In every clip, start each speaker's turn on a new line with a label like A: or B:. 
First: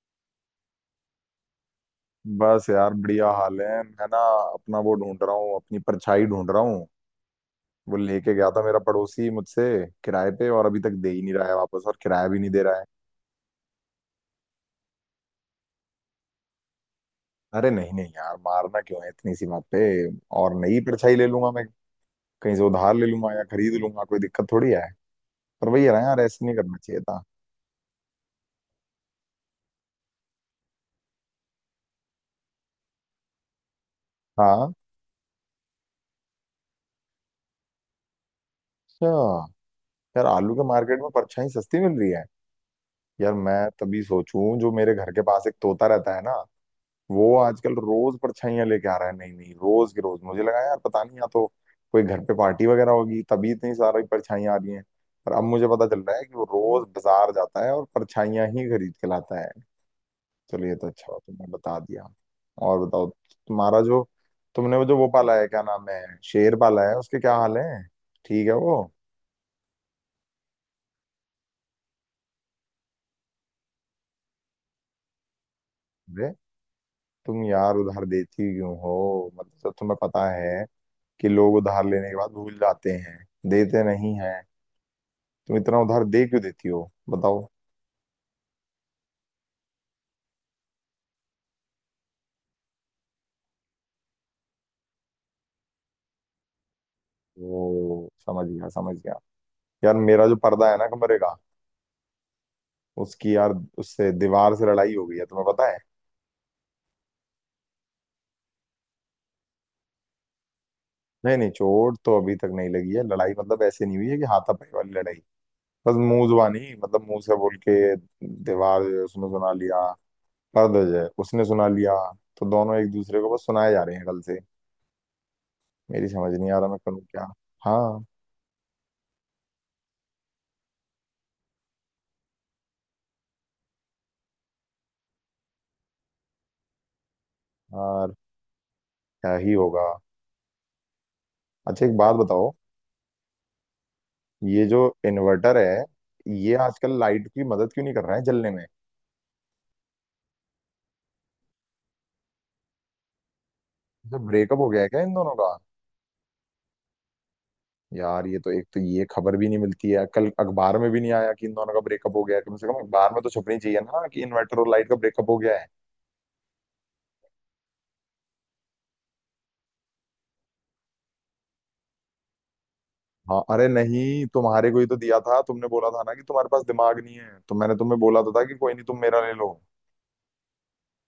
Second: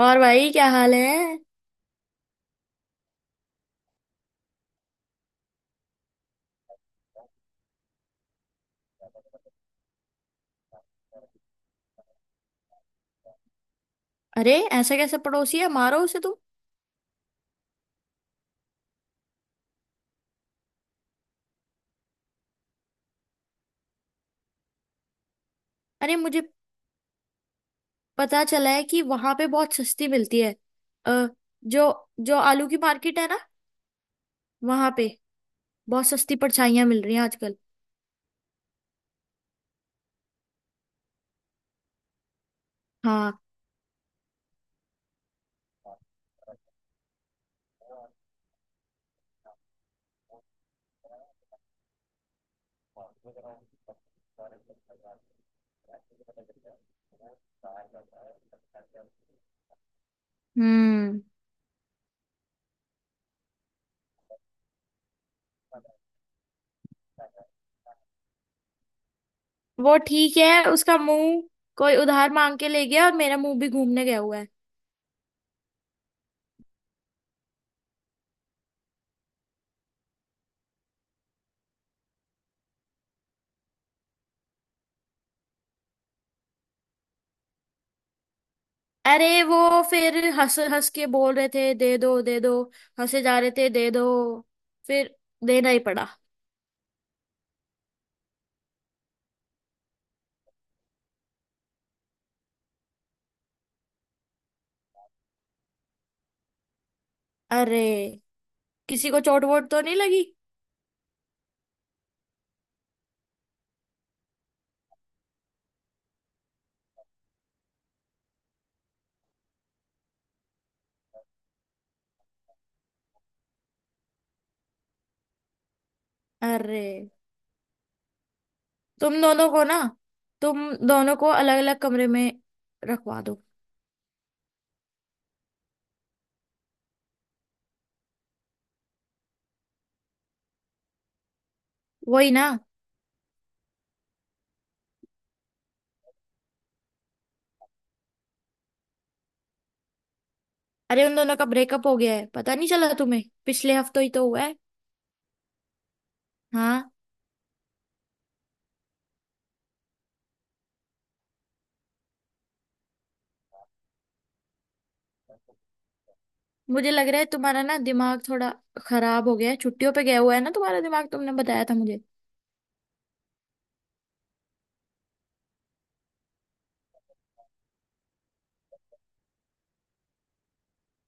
A: और भाई क्या हाल है।
B: बस यार बढ़िया हाल है। मैं ना अपना वो ढूंढ रहा हूँ, अपनी परछाई ढूंढ रहा हूँ। वो लेके गया था मेरा पड़ोसी मुझसे किराए पे, और अभी तक दे ही नहीं रहा है वापस, और किराया भी नहीं दे रहा है।
A: अरे, ऐसा कैसे पड़ोसी है। मारो उसे तुम।
B: अरे नहीं नहीं यार, मारना क्यों है इतनी सी बात पे। और नई परछाई ले लूंगा मैं, कहीं से उधार ले लूंगा या खरीद लूंगा, कोई दिक्कत थोड़ी है। पर वही है ना
A: अरे,
B: यार,
A: मुझे
B: ऐसे नहीं करना चाहिए था।
A: पता चला है कि वहां पे बहुत सस्ती मिलती है, अ, जो जो आलू की मार्केट है ना,
B: हाँ।
A: वहां पे बहुत सस्ती परछाइयां मिल रही हैं आजकल।
B: अच्छा, यार आलू के मार्केट में परछाई सस्ती मिल रही है। यार
A: हाँ।
B: मैं तभी सोचूं, जो मेरे घर के पास एक तोता रहता है ना, वो आजकल रोज परछाइयां लेके आ रहा है। नहीं नहीं, रोज के रोज मुझे लगा यार पता नहीं, या तो कोई घर पे पार्टी वगैरह होगी तभी इतनी सारी परछाइयां आ रही हैं। पर अब मुझे पता चल रहा है कि वो रोज बाजार जाता है और परछाइयां ही खरीद के लाता है। चलिए ये तो अच्छा हुआ
A: हम्म।
B: तुमने बता दिया। और बताओ, तुम्हारा जो तुमने वो जो वो पाला है, क्या नाम है, शेर पाला है, उसके क्या हाल है। ठीक है वो।
A: वो ठीक है। उसका मुंह कोई उधार मांग के ले गया, और मेरा मुंह भी घूमने गया हुआ है।
B: अरे तुम यार उधार देती क्यों हो। मतलब तुम्हें पता है कि लोग उधार लेने के बाद भूल जाते हैं, देते नहीं है। तुम इतना उधार दे क्यों देती हो बताओ।
A: अरे वो फिर हंस हंस के बोल रहे थे, दे दो दे दो। हंसे जा रहे थे, दे दो। फिर देना ही पड़ा।
B: वो समझ गया समझ गया। यार मेरा जो पर्दा है ना कमरे का, उसकी यार उससे दीवार से लड़ाई हो गई है, तुम्हें पता है।
A: अरे, किसी को चोट वोट तो नहीं लगी?
B: नहीं नहीं, चोट तो अभी तक नहीं लगी है। लड़ाई मतलब ऐसे नहीं हुई है कि हाथापाई वाली लड़ाई, बस मुंह जुबानी, मतलब मुंह से बोल के। दीवार जो है, उसने सुना लिया, पर्दा जो है उसने सुना लिया। तो दोनों एक दूसरे को बस सुनाए जा रहे हैं कल से। मेरी समझ नहीं आ रहा मैं
A: अरे,
B: करूँ क्या। हाँ।
A: तुम दोनों को ना तुम दोनों को अलग अलग कमरे में रखवा दो।
B: यार क्या ही होगा। अच्छा एक बात
A: वही ना।
B: बताओ, ये जो इन्वर्टर है, ये आजकल लाइट की मदद क्यों नहीं कर रहा है जलने में।
A: अरे, उन दोनों का ब्रेकअप हो गया है। पता नहीं चला तुम्हें? पिछले हफ्ते ही
B: जब
A: तो हुआ है।
B: ब्रेकअप हो गया है क्या इन दोनों का।
A: हाँ।
B: यार ये तो एक तो ये खबर भी नहीं मिलती है, कल अखबार में भी नहीं आया कि इन दोनों का ब्रेकअप हो गया है। कम से कम अखबार में तो छपनी चाहिए ना कि इन्वर्टर और लाइट का ब्रेकअप हो गया है।
A: मुझे लग रहा है तुम्हारा ना दिमाग थोड़ा खराब हो गया है। छुट्टियों पे गया हुआ है ना तुम्हारा दिमाग, तुमने बताया था मुझे।
B: हाँ अरे नहीं, तुम्हारे को ही तो दिया था, तुमने बोला था ना कि तुम्हारे पास दिमाग नहीं है, तो मैंने तुम्हें बोला तो था कि कोई नहीं, तुम मेरा ले लो।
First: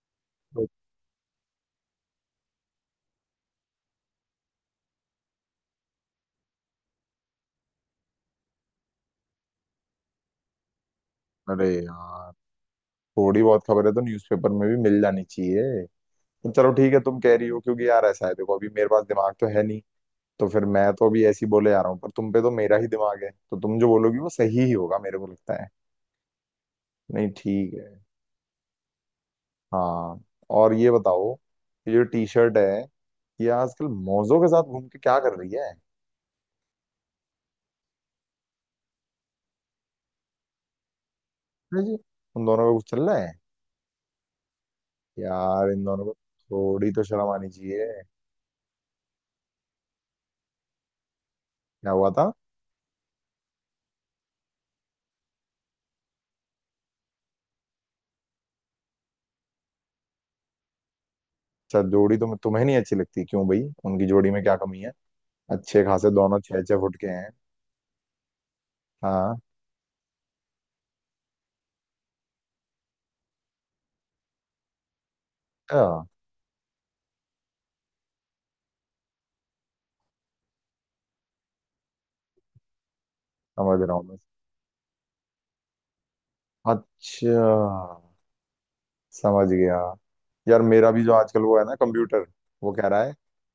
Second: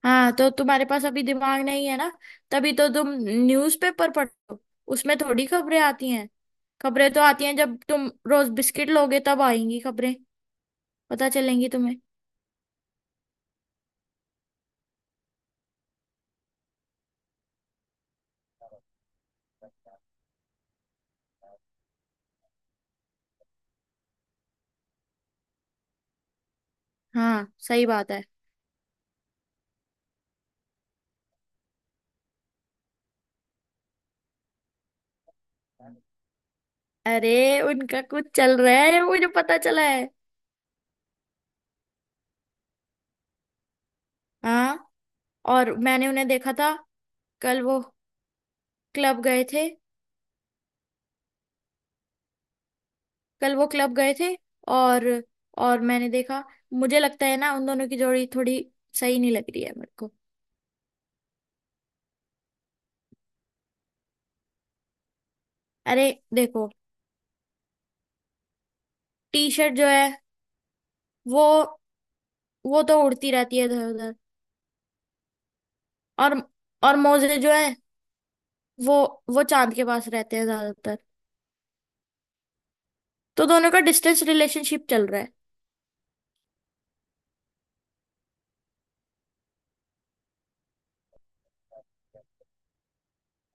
A: हाँ, तो
B: तो-
A: तुम्हारे पास अभी दिमाग नहीं है ना। तभी तो तुम न्यूज़पेपर पढ़ो। उसमें थोड़ी खबरें आती हैं। खबरें तो आती हैं जब तुम रोज बिस्किट लोगे, तब आएंगी खबरें। पता
B: अरे
A: चलेंगी तुम्हें।
B: यार थोड़ी बहुत खबर है तो न्यूज़पेपर में भी मिल जानी चाहिए। तो चलो ठीक है, तुम कह रही हो, क्योंकि यार ऐसा है देखो, अभी मेरे पास दिमाग तो है नहीं, तो फिर मैं तो अभी ऐसी बोले जा रहा हूँ, पर तुम पे तो मेरा ही दिमाग है, तो तुम जो बोलोगी वो सही ही होगा मेरे को लगता है। नहीं
A: हाँ,
B: ठीक है।
A: सही बात है।
B: हाँ। और ये बताओ कि जो टी शर्ट है, ये आजकल मौजों के साथ घूम के क्या कर रही है।
A: अरे, उनका कुछ चल रहा है। मुझे पता चला है।
B: अरे जी, उन दोनों का कुछ चल रहा है।
A: हाँ।
B: यार
A: और
B: इन दोनों
A: मैंने
B: को
A: उन्हें देखा था।
B: थोड़ी तो शर्म आनी
A: कल वो
B: चाहिए।
A: क्लब गए थे
B: क्या हुआ था।
A: कल वो क्लब गए थे, और और मैंने देखा, मुझे लगता है ना उन दोनों की जोड़ी थोड़ी सही नहीं लग रही है मेरे को।
B: अच्छा जोड़ी तो तुम्हें नहीं अच्छी लगती, क्यों भाई, उनकी जोड़ी में क्या कमी है। अच्छे
A: अरे,
B: खासे दोनों छह
A: देखो।
B: छह फुट के हैं। हाँ।
A: टी शर्ट जो है वो वो तो उड़ती रहती है इधर उधर।
B: अच्छा,
A: और और मोजे जो है वो वो चांद के पास रहते हैं ज्यादातर। तो दोनों
B: समझ
A: का
B: रहा हूँ मैं।
A: डिस्टेंस रिलेशनशिप चल रहा है।
B: अच्छा, समझ गया। यार मेरा भी जो आजकल वो है ना कंप्यूटर, वो कह रहा है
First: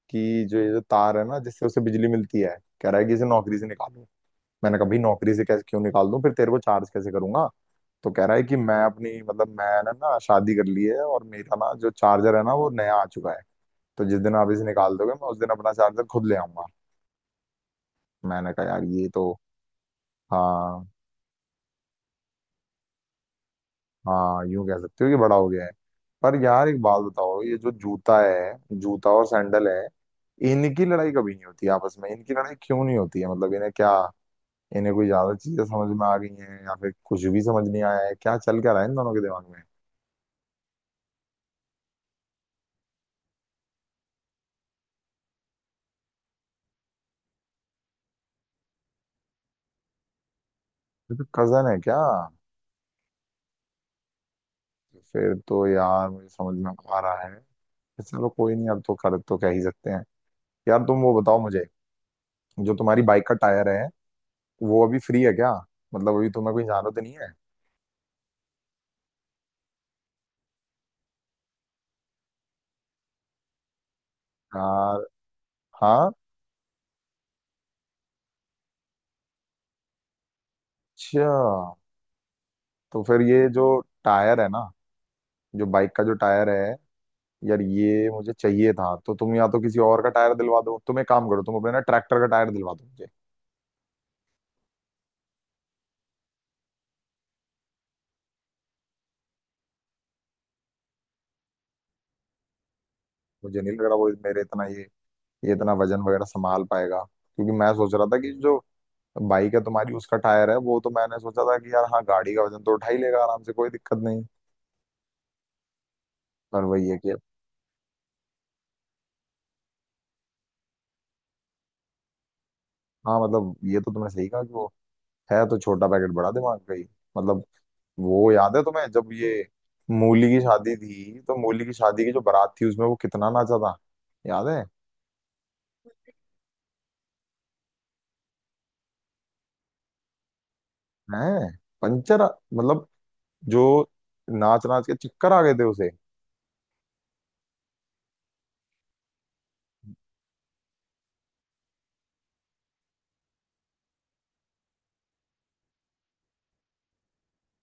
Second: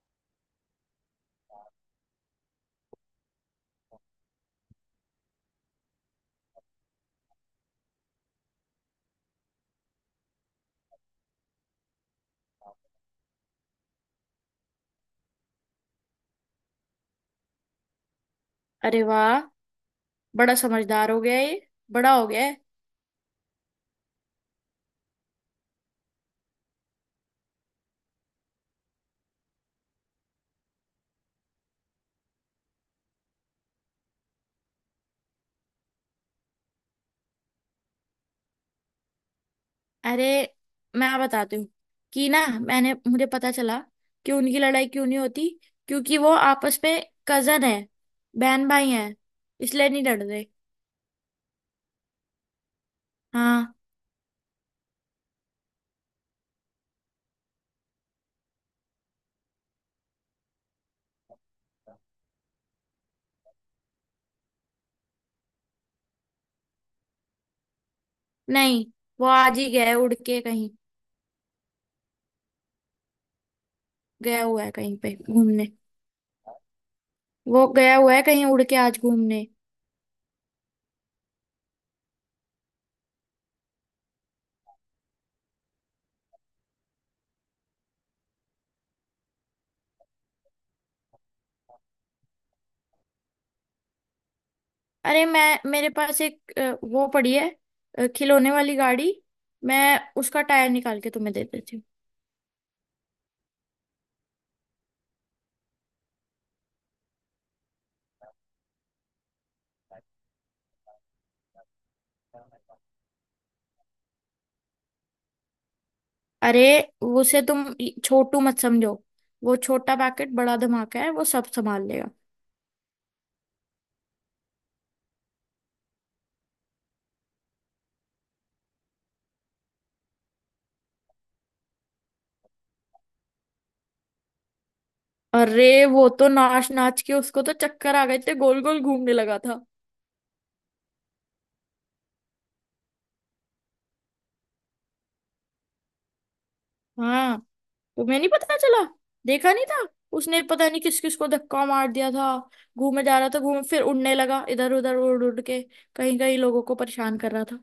B: कि जो ये जो तार है ना जिससे उसे बिजली मिलती है, कह रहा है कि इसे नौकरी से निकालो। मैंने कहा भाई नौकरी से कैसे, क्यों निकाल दूं, फिर तेरे को चार्ज कैसे करूंगा। तो कह रहा है कि मैं अपनी मतलब मैंने ना शादी कर ली है और मेरा ना जो चार्जर है ना वो नया आ चुका है। तो जिस दिन आप इसे निकाल दोगे, मैं उस दिन अपना चार्जर खुद ले आऊंगा। मैंने कहा यार
A: अरे
B: ये तो।
A: वाह, बड़ा
B: हाँ।
A: समझदार हो गया ये। बड़ा हो गया है।
B: हाँ यूं कह सकते हो कि बड़ा हो गया है। पर यार एक बात बताओ, ये जो जूता है, जूता और सैंडल है, इनकी लड़ाई कभी नहीं होती आपस में, इनकी लड़ाई क्यों नहीं होती है। मतलब इन्हें क्या, इन्हें कोई ज्यादा चीजें समझ में आ गई हैं या फिर कुछ भी समझ नहीं आया है, क्या चल क्या रहा है इन दोनों के दिमाग में।
A: अरे, मैं बताती हूँ कि ना, मैंने मुझे पता चला कि उनकी लड़ाई क्यों नहीं होती। क्योंकि वो आपस में कजन है, बहन भाई हैं, इसलिए नहीं लड़ रहे।
B: ये तो कजन है क्या।
A: हाँ,
B: फिर तो यार मुझे समझ में आ रहा है। फिर चलो कोई नहीं, अब तो कर तो कह ही सकते हैं। यार तुम वो बताओ मुझे, जो तुम्हारी बाइक का टायर है वो अभी फ्री है क्या, मतलब अभी तुम्हें कोई जरूरत नहीं है।
A: नहीं, वो आज ही गया है उड़ के कहीं। गया हुआ है कहीं
B: यार।
A: पे घूमने।
B: हाँ।
A: वो गया हुआ है कहीं उड़ के आज घूमने।
B: अच्छा तो फिर ये जो टायर है ना, जो बाइक का जो टायर है, यार ये मुझे चाहिए था। तो तुम या तो किसी और का टायर दिलवा दो, तुम एक काम करो, तुम अपने ना ट्रैक्टर का टायर दिलवा दो मुझे।
A: अरे, मैं मेरे पास एक वो पड़ी है, खिलौने वाली गाड़ी। मैं उसका टायर निकाल के तुम्हें दे देती हूँ।
B: मुझे नहीं लग रहा वो मेरे इतना ये इतना वजन वगैरह संभाल पाएगा, क्योंकि मैं सोच रहा था कि जो बाइक है तुम्हारी उसका टायर है, वो तो मैंने सोचा था कि यार हाँ गाड़ी का वजन तो उठा ही लेगा आराम से, कोई दिक्कत नहीं। पर
A: अरे,
B: वही है कि।
A: उसे तुम छोटू मत समझो। वो छोटा पैकेट बड़ा धमाका है, वो सब संभाल लेगा।
B: हाँ मतलब ये तो तुमने सही कहा कि वो है तो छोटा पैकेट बड़ा दिमाग का ही। मतलब वो याद है तुम्हें, जब ये मूली की शादी थी, तो मूली की शादी की जो बारात थी उसमें वो कितना नाचा था, याद है।
A: अरे, वो तो नाच नाच के उसको तो चक्कर आ गए थे। गोल गोल घूमने लगा था।
B: हैं, पंचर, मतलब जो नाच नाच के चक्कर आ गए थे उसे।
A: हाँ, तुम्हें नहीं पता चला? देखा नहीं था? उसने पता नहीं किस किस को धक्का मार दिया था। घूमे जा रहा था, घूम, फिर उड़ने लगा इधर उधर, उड़ उड़ के कहीं कहीं लोगों को परेशान कर रहा था।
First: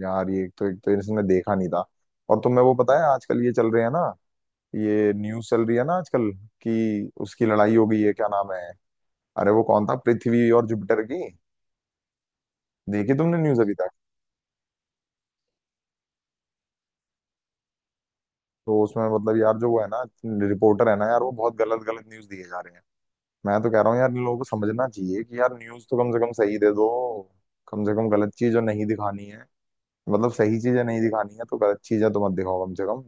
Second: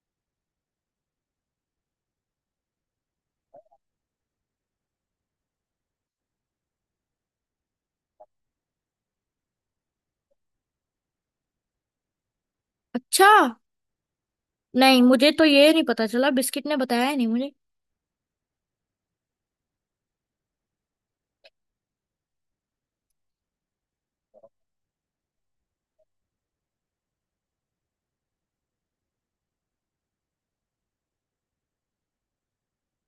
B: यार ये तो एक तो इसने देखा नहीं था। और तुम्हें वो पता है आजकल ये चल रहे हैं ना, ये न्यूज चल रही है ना आजकल कि उसकी लड़ाई हो गई है, क्या नाम है, अरे वो कौन था, पृथ्वी और जुपिटर की, देखी
A: अच्छा,
B: तुमने न्यूज अभी तक।
A: नहीं, मुझे तो ये नहीं पता चला। बिस्किट ने बताया ही नहीं।
B: तो उसमें मतलब यार जो वो है ना रिपोर्टर है ना यार, वो बहुत गलत गलत न्यूज दिए जा रहे हैं। मैं तो कह रहा हूँ यार इन लोगों को समझना चाहिए कि यार न्यूज़ तो कम से कम सही दे दो। कम से कम गलत चीज़ जो नहीं दिखानी है, मतलब सही चीजें नहीं दिखानी है तो गलत चीजें तो मत दिखाओ कम से कम।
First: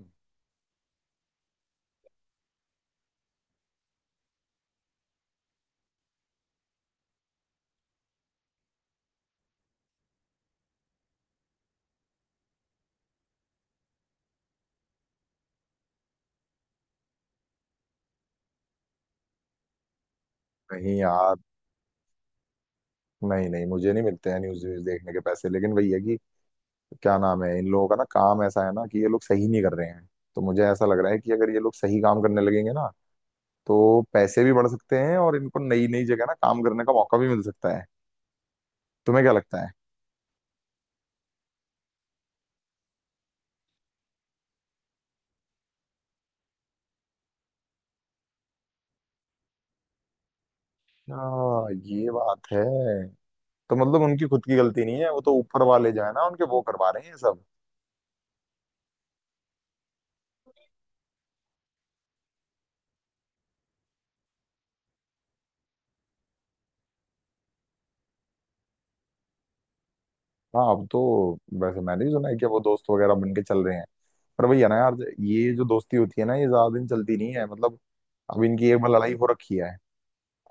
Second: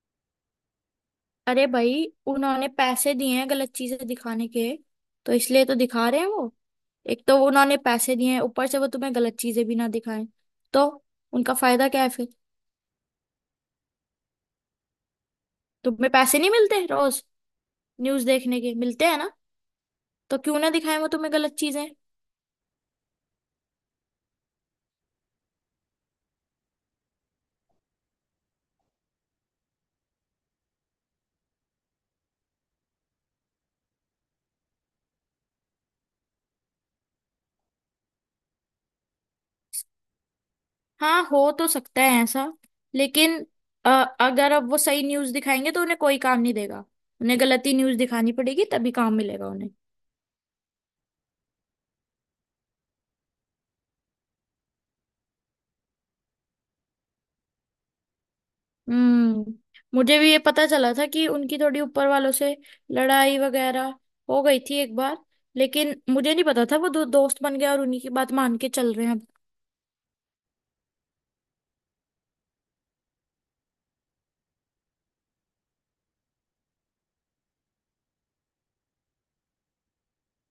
A: अरे भाई, उन्होंने पैसे दिए हैं गलत चीजें दिखाने के, तो इसलिए तो दिखा रहे हैं वो। एक तो उन्होंने पैसे दिए हैं, ऊपर से वो तुम्हें गलत चीजें भी ना दिखाएं, तो उनका फायदा क्या है फिर? तुम्हें पैसे नहीं मिलते रोज न्यूज देखने के, मिलते हैं ना? तो क्यों ना
B: नहीं
A: दिखाएं वो तुम्हें
B: यार,
A: गलत चीजें।
B: नहीं नहीं, मुझे नहीं मिलते हैं न्यूज़ व्यूज देखने के पैसे, लेकिन वही है कि क्या नाम है इन लोगों का ना, काम ऐसा है ना कि ये लोग सही नहीं कर रहे हैं। तो मुझे ऐसा लग रहा है कि अगर ये लोग सही काम करने लगेंगे ना, तो पैसे भी बढ़ सकते हैं और इनको नई नई जगह ना काम करने का मौका भी मिल सकता है। तुम्हें क्या लगता है।
A: हाँ, हो तो सकता है ऐसा, लेकिन अ, अगर अब वो सही न्यूज दिखाएंगे तो उन्हें कोई काम नहीं देगा। उन्हें गलत ही न्यूज दिखानी पड़ेगी, तभी काम मिलेगा उन्हें।
B: हाँ ये बात है। तो मतलब उनकी खुद की गलती नहीं है, वो तो ऊपर वाले जो है ना उनके, वो करवा रहे हैं ये सब।
A: हम्म। मुझे भी ये पता चला था कि उनकी थोड़ी ऊपर वालों से लड़ाई वगैरह हो गई थी एक बार। लेकिन मुझे नहीं पता था वो दो दोस्त बन गए और उन्हीं की बात मान के चल रहे हैं अब।
B: हाँ अब तो वैसे मैंने भी सुना है कि अब वो दोस्त वगैरह बन के चल रहे हैं। पर भैया ना यार, ये जो दोस्ती होती है ना, ये ज्यादा दिन चलती नहीं है। मतलब अब इनकी एक बार लड़ाई हो रखी है।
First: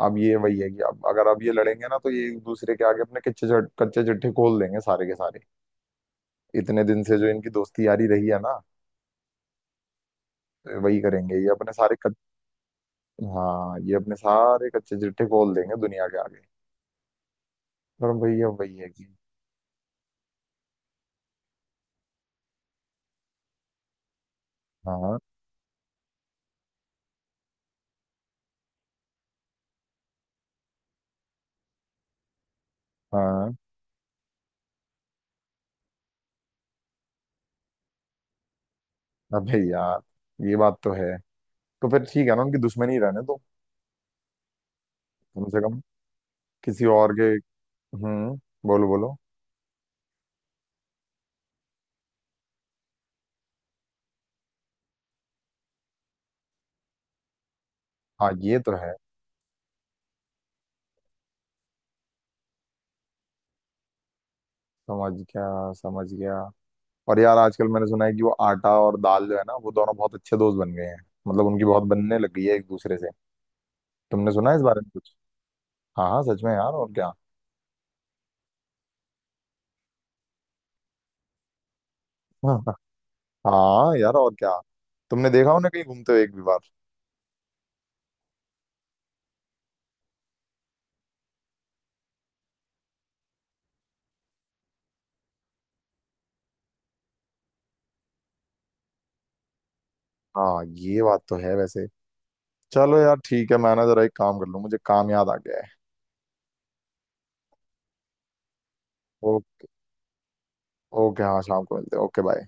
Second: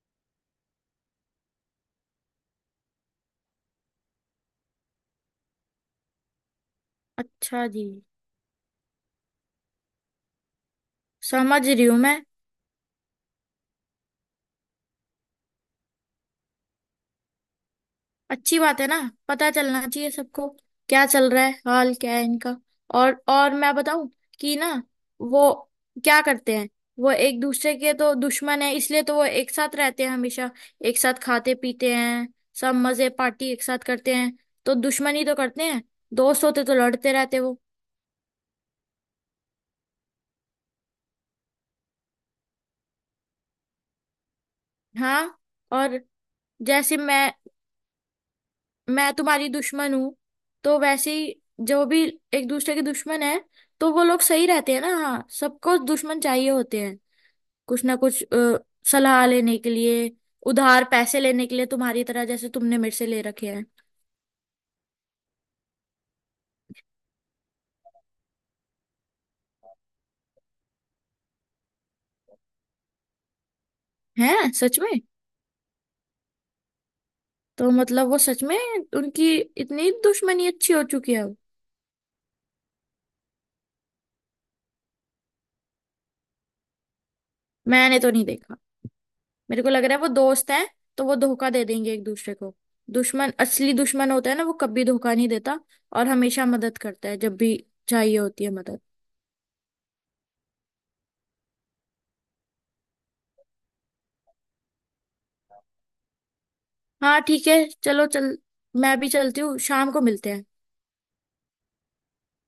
B: अब ये वही है कि अब अगर अब ये लड़ेंगे ना, तो ये एक दूसरे के आगे अपने कच्चे चिट्ठे खोल देंगे सारे के सारे, इतने दिन से जो इनकी
A: अच्छा जी।
B: दोस्ती यारी रही है ना। तो वही करेंगे ये
A: समझ
B: अपने
A: रही
B: सारे
A: हूँ
B: कच...
A: मैं।
B: हाँ ये अपने सारे कच्चे चिट्ठे खोल देंगे दुनिया के आगे। पर भैया
A: अच्छी
B: वही
A: बात है
B: है
A: ना,
B: कि।
A: पता चलना चाहिए सबको क्या चल रहा है, हाल क्या है इनका। और मैं बताऊं कि ना,
B: हाँ।
A: वो क्या करते हैं, वो एक दूसरे के तो दुश्मन है, इसलिए तो वो एक साथ रहते हैं हमेशा। एक साथ खाते पीते हैं, सब मजे पार्टी
B: हाँ।
A: एक साथ करते हैं। तो दुश्मनी तो करते हैं, दोस्त होते तो लड़ते रहते वो।
B: अबे यार ये बात तो है। तो फिर ठीक है ना, उनकी दुश्मनी रहने दो
A: हाँ।
B: कम से कम
A: और
B: किसी
A: जैसे
B: और
A: मैं
B: के। हम्म, बोलो
A: मैं
B: बोलो।
A: तुम्हारी दुश्मन हूँ, तो वैसे ही जो भी एक दूसरे के दुश्मन है तो वो लोग सही रहते हैं ना। हाँ, सबको दुश्मन चाहिए होते हैं कुछ ना कुछ,
B: हाँ ये तो है।
A: सलाह लेने के लिए, उधार पैसे लेने के लिए, तुम्हारी तरह, जैसे तुमने मेरे से ले रखे हैं।
B: समझ गया समझ गया। और यार आजकल मैंने सुना है कि वो आटा और दाल जो है ना, वो दोनों बहुत अच्छे दोस्त बन गए हैं। मतलब उनकी बहुत बनने लग गई है एक दूसरे से। तुमने सुना
A: हैं?
B: है इस
A: सच
B: बारे में
A: में?
B: कुछ। हाँ हाँ सच में यार, और क्या।
A: तो मतलब वो सच में, उनकी इतनी दुश्मनी अच्छी हो चुकी है अब।
B: हाँ यार और क्या। तुमने देखा उन्हें कहीं घूमते हुए एक भी बार।
A: मैंने तो नहीं देखा। मेरे को लग रहा है वो दोस्त हैं, तो वो धोखा दे देंगे एक दूसरे को। दुश्मन, असली दुश्मन होता है ना, वो कभी धोखा नहीं देता, और हमेशा मदद करता है जब भी चाहिए होती है मदद।
B: हाँ ये बात तो है वैसे। चलो यार ठीक है, मैं ना जरा एक काम कर लूँ, मुझे काम याद आ गया
A: हाँ ठीक है, चलो चल। मैं भी चलती हूँ,
B: है।
A: शाम को मिलते हैं।
B: ओके हाँ, शाम को मिलते हैं। Okay bye.